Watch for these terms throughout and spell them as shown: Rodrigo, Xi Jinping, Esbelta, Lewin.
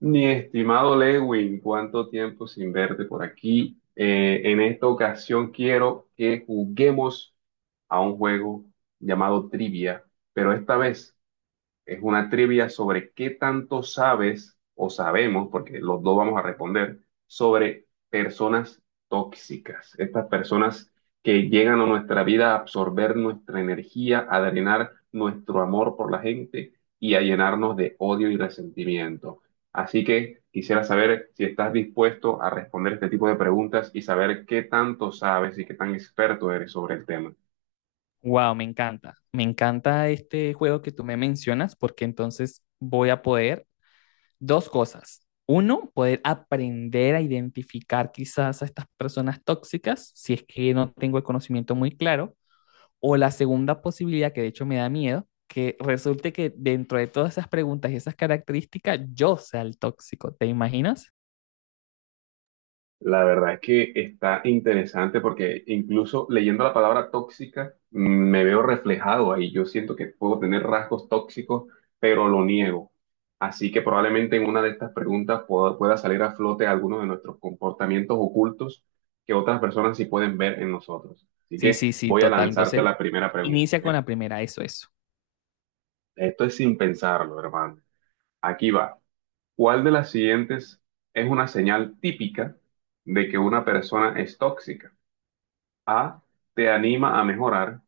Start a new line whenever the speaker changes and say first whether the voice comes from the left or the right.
right: Mi estimado Lewin, cuánto tiempo sin verte por aquí. En esta ocasión quiero que juguemos a un juego llamado Trivia, pero esta vez es una trivia sobre qué tanto sabes o sabemos, porque los dos vamos a responder, sobre personas tóxicas. Estas personas que llegan a nuestra vida a absorber nuestra energía, a drenar nuestro amor por la gente y a llenarnos de odio y resentimiento. Así que quisiera saber si estás dispuesto a responder este tipo de preguntas y saber qué tanto sabes y qué tan experto eres sobre el tema.
left: Wow, me encanta. Me encanta este juego que tú me mencionas porque entonces voy a poder dos cosas. Uno, poder aprender a identificar quizás a estas personas tóxicas si es que no tengo el conocimiento muy claro. O la segunda posibilidad, que de hecho me da miedo, que resulte que dentro de todas esas preguntas y esas características yo sea el tóxico. ¿Te imaginas?
right: La verdad es que está interesante porque incluso leyendo la palabra tóxica, me veo reflejado ahí. Yo siento que puedo tener rasgos tóxicos, pero lo niego. Así que probablemente en una de estas preguntas pueda salir a flote algunos de nuestros comportamientos ocultos que otras personas sí pueden ver en nosotros. Así
left: Sí,
right: que
left: sí, sí,
right: voy a
left: total.
right: lanzarte
left: Entonces,
right: la primera pregunta,
left: inicia con
right: ¿eh?
left: la primera, eso.
right: Esto es sin pensarlo, hermano. Aquí va. ¿Cuál de las siguientes es una señal típica de que una persona es tóxica? A, te anima a mejorar.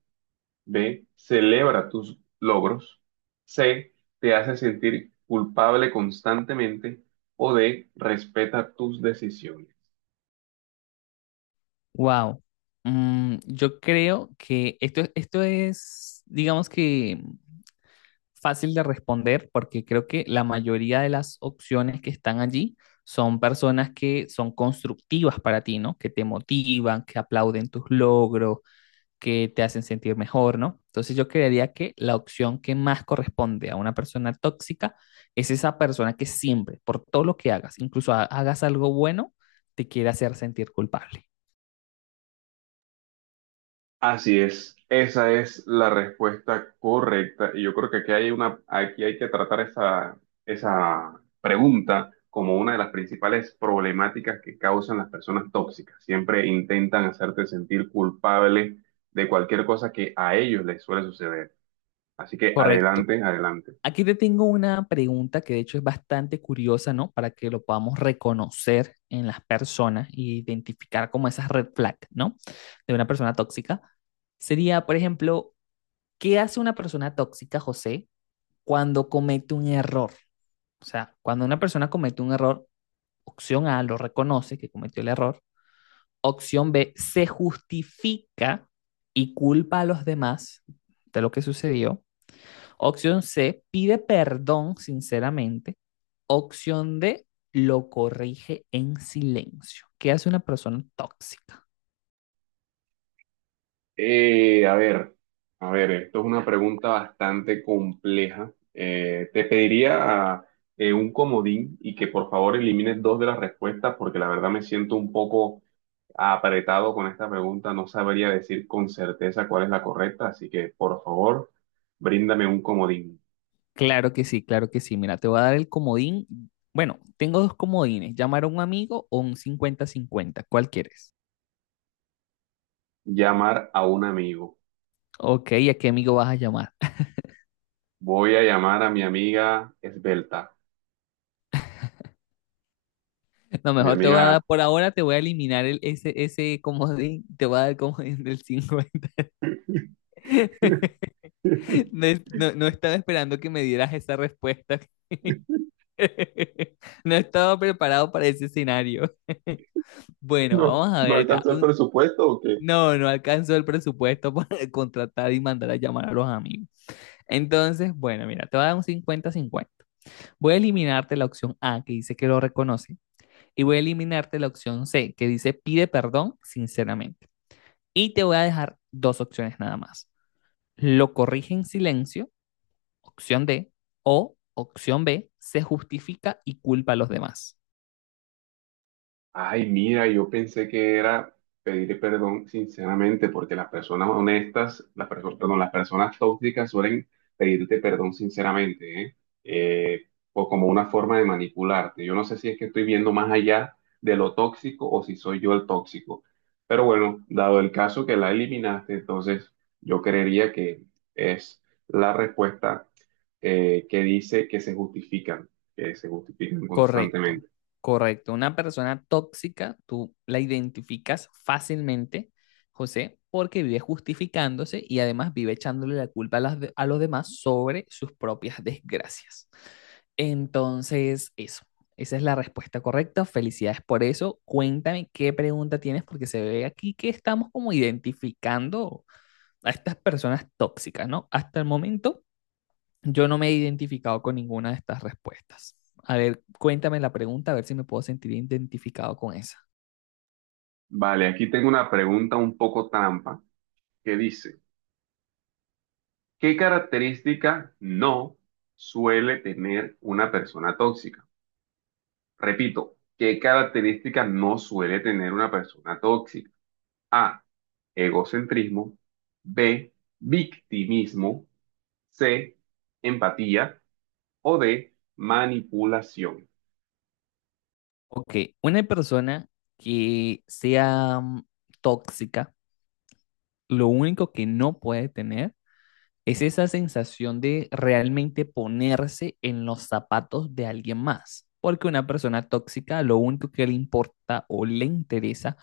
right: B, celebra tus logros. C, te hace sentir culpable constantemente. O D, respeta tus decisiones.
left: Wow. Yo creo que esto es, digamos que fácil de responder porque creo que la mayoría de las opciones que están allí son personas que son constructivas para ti, ¿no? Que te motivan, que aplauden tus logros, que te hacen sentir mejor, ¿no? Entonces yo creería que la opción que más corresponde a una persona tóxica es esa persona que siempre, por todo lo que hagas, incluso hagas algo bueno, te quiere hacer sentir culpable.
right: Así es, esa es la respuesta correcta. Y yo creo que aquí hay una, aquí hay que tratar esa pregunta como una de las principales problemáticas que causan las personas tóxicas. Siempre intentan hacerte sentir culpable de cualquier cosa que a ellos les suele suceder. Así que
left: Correcto.
right: adelante, adelante.
left: Aquí te tengo una pregunta que de hecho es bastante curiosa, ¿no? Para que lo podamos reconocer en las personas e identificar como esas red flags, ¿no? De una persona tóxica. Sería, por ejemplo, ¿qué hace una persona tóxica, José, cuando comete un error? O sea, cuando una persona comete un error, opción A, lo reconoce que cometió el error. Opción B, se justifica y culpa a los demás de lo que sucedió. Opción C, pide perdón sinceramente. Opción D, lo corrige en silencio. ¿Qué hace una persona tóxica?
right: Eh, a ver, a ver, esto es una pregunta bastante compleja. Te pediría un comodín y que por favor elimines dos de las respuestas porque la verdad me siento un poco apretado con esta pregunta. No sabría decir con certeza cuál es la correcta, así que por favor, bríndame un comodín.
left: Claro que sí, claro que sí. Mira, te voy a dar el comodín. Bueno, tengo dos comodines, llamar a un amigo o un cincuenta-cincuenta. ¿Cuál quieres?
right: Llamar a un amigo.
left: Ok, ¿y a qué amigo vas a llamar?
right: Voy a llamar a mi amiga Esbelta,
left: No,
right: a mi
left: mejor te voy a dar,
right: amiga...
left: por ahora te voy a eliminar el, ese comodín, te voy a dar el comodín del 50. No, no estaba esperando que me dieras esa respuesta. No estaba preparado para ese escenario. Bueno,
right: ¿No,
left: vamos a
right: no
left: ver acá.
right: alcanzó el
left: Un-
right: presupuesto o qué?
left: No, no alcanzó el presupuesto para contratar y mandar a llamar a los amigos. Entonces, bueno, mira, te voy a dar un cincuenta-cincuenta. Voy a eliminarte la opción A, que dice que lo reconoce, y voy a eliminarte la opción C, que dice pide perdón sinceramente. Y te voy a dejar dos opciones nada más. Lo corrige en silencio, opción D, o opción B, se justifica y culpa a los demás.
right: Ay, mira, yo pensé que era pedir perdón sinceramente, porque las personas honestas, las personas, perdón, las personas tóxicas suelen pedirte perdón sinceramente, ¿eh? Eh, o como una forma de manipularte. Yo no sé si es que estoy viendo más allá de lo tóxico o si soy yo el tóxico. Pero bueno, dado el caso que la eliminaste, entonces yo creería que es la respuesta que dice que se justifican
left: Correcto,
right: constantemente.
left: correcto. Una persona tóxica, tú la identificas fácilmente, José, porque vive justificándose y además vive echándole la culpa a, a los demás sobre sus propias desgracias. Entonces, esa es la respuesta correcta. Felicidades por eso. Cuéntame qué pregunta tienes, porque se ve aquí que estamos como identificando a estas personas tóxicas, ¿no? Hasta el momento yo no me he identificado con ninguna de estas respuestas. A ver, cuéntame la pregunta, a ver si me puedo sentir identificado con esa.
right: Vale, aquí tengo una pregunta un poco trampa que dice, ¿qué característica no suele tener una persona tóxica? Repito, ¿qué característica no suele tener una persona tóxica? A, egocentrismo, B, victimismo, C, empatía o D, manipulación.
left: Ok, una persona que sea tóxica, lo único que no puede tener es esa sensación de realmente ponerse en los zapatos de alguien más. Porque una persona tóxica, lo único que le importa o le interesa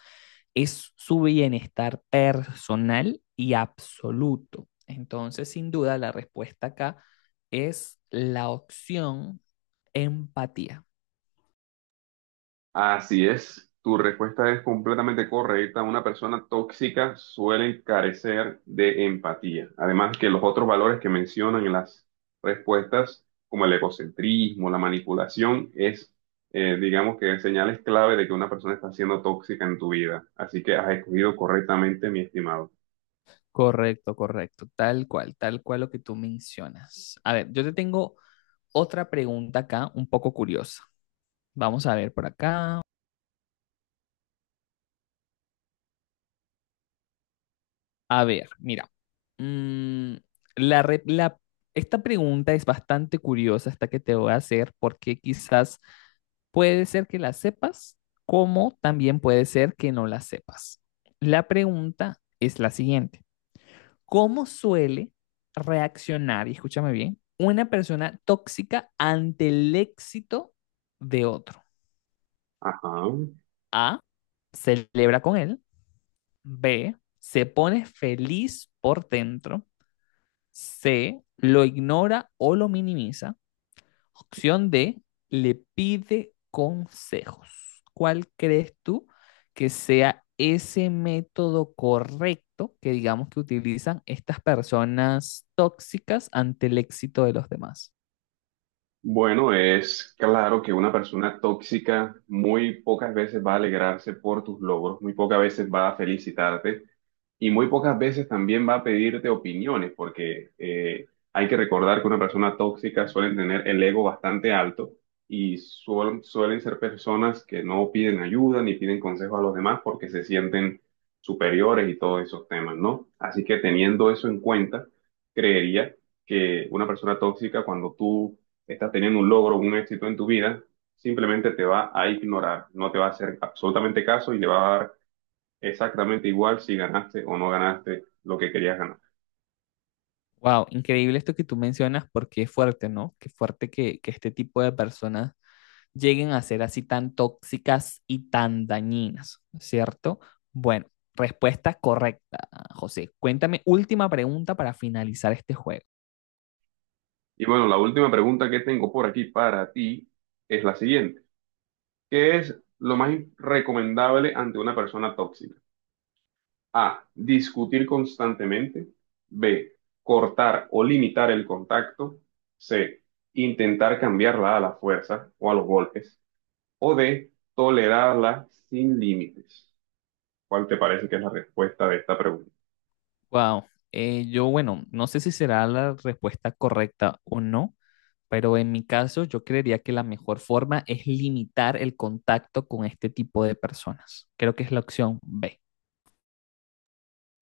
left: es su bienestar personal y absoluto. Entonces, sin duda, la respuesta acá es la opción empatía.
right: Así es, tu respuesta es completamente correcta. Una persona tóxica suele carecer de empatía. Además que los otros valores que mencionan en las respuestas, como el egocentrismo, la manipulación, es, digamos que señales clave de que una persona está siendo tóxica en tu vida. Así que has escogido correctamente, mi estimado.
left: Correcto, correcto, tal cual lo que tú mencionas. A ver, yo te tengo otra pregunta acá, un poco curiosa. Vamos a ver por acá. A ver, mira. mm, la, re- la- Esta pregunta es bastante curiosa, esta que te voy a hacer, porque quizás puede ser que la sepas, como también puede ser que no la sepas. La pregunta es la siguiente. ¿Cómo suele reaccionar, y escúchame bien, una persona tóxica ante el éxito de otro?
right: Ajá.
left: A, celebra con él. B, se pone feliz por dentro. C, lo ignora o lo minimiza. Opción D, le pide consejos. ¿Cuál crees tú que sea ese método correcto que digamos que utilizan estas personas tóxicas ante el éxito de los demás?
right: Bueno, es claro que una persona tóxica muy pocas veces va a alegrarse por tus logros, muy pocas veces va a felicitarte. Y muy pocas veces también va a pedirte opiniones, porque hay que recordar que una persona tóxica suelen tener el ego bastante alto y suelen ser personas que no piden ayuda ni piden consejo a los demás porque se sienten superiores y todos esos temas, ¿no? Así que teniendo eso en cuenta, creería que una persona tóxica, cuando tú estás teniendo un logro, un éxito en tu vida, simplemente te va a ignorar, no te va a hacer absolutamente caso y le va a dar exactamente igual si ganaste o no ganaste lo que querías ganar.
left: Wow, increíble esto que tú mencionas porque es fuerte, ¿no? Qué fuerte que este tipo de personas lleguen a ser así tan tóxicas y tan dañinas, ¿cierto? Bueno, respuesta correcta, José. Cuéntame, última pregunta para finalizar este juego.
right: Y bueno, la última pregunta que tengo por aquí para ti es la siguiente. ¿Qué es lo más recomendable ante una persona tóxica? A, discutir constantemente. B, cortar o limitar el contacto. C, intentar cambiarla a la fuerza o a los golpes. O D, tolerarla sin límites. ¿Cuál te parece que es la respuesta de esta pregunta?
left: Wow, yo bueno, no sé si será la respuesta correcta o no, pero en mi caso yo creería que la mejor forma es limitar el contacto con este tipo de personas. Creo que es la opción B.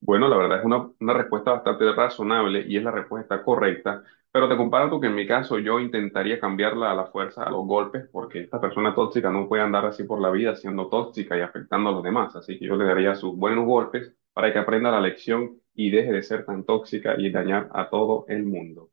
right: Bueno, la verdad es una respuesta bastante razonable y es la respuesta correcta, pero te comparto que en mi caso yo intentaría cambiarla a la fuerza, a los golpes, porque esta persona tóxica no puede andar así por la vida siendo tóxica y afectando a los demás, así que yo le daría sus buenos golpes para que aprenda la lección y deje de ser tan tóxica y dañar a todo el mundo.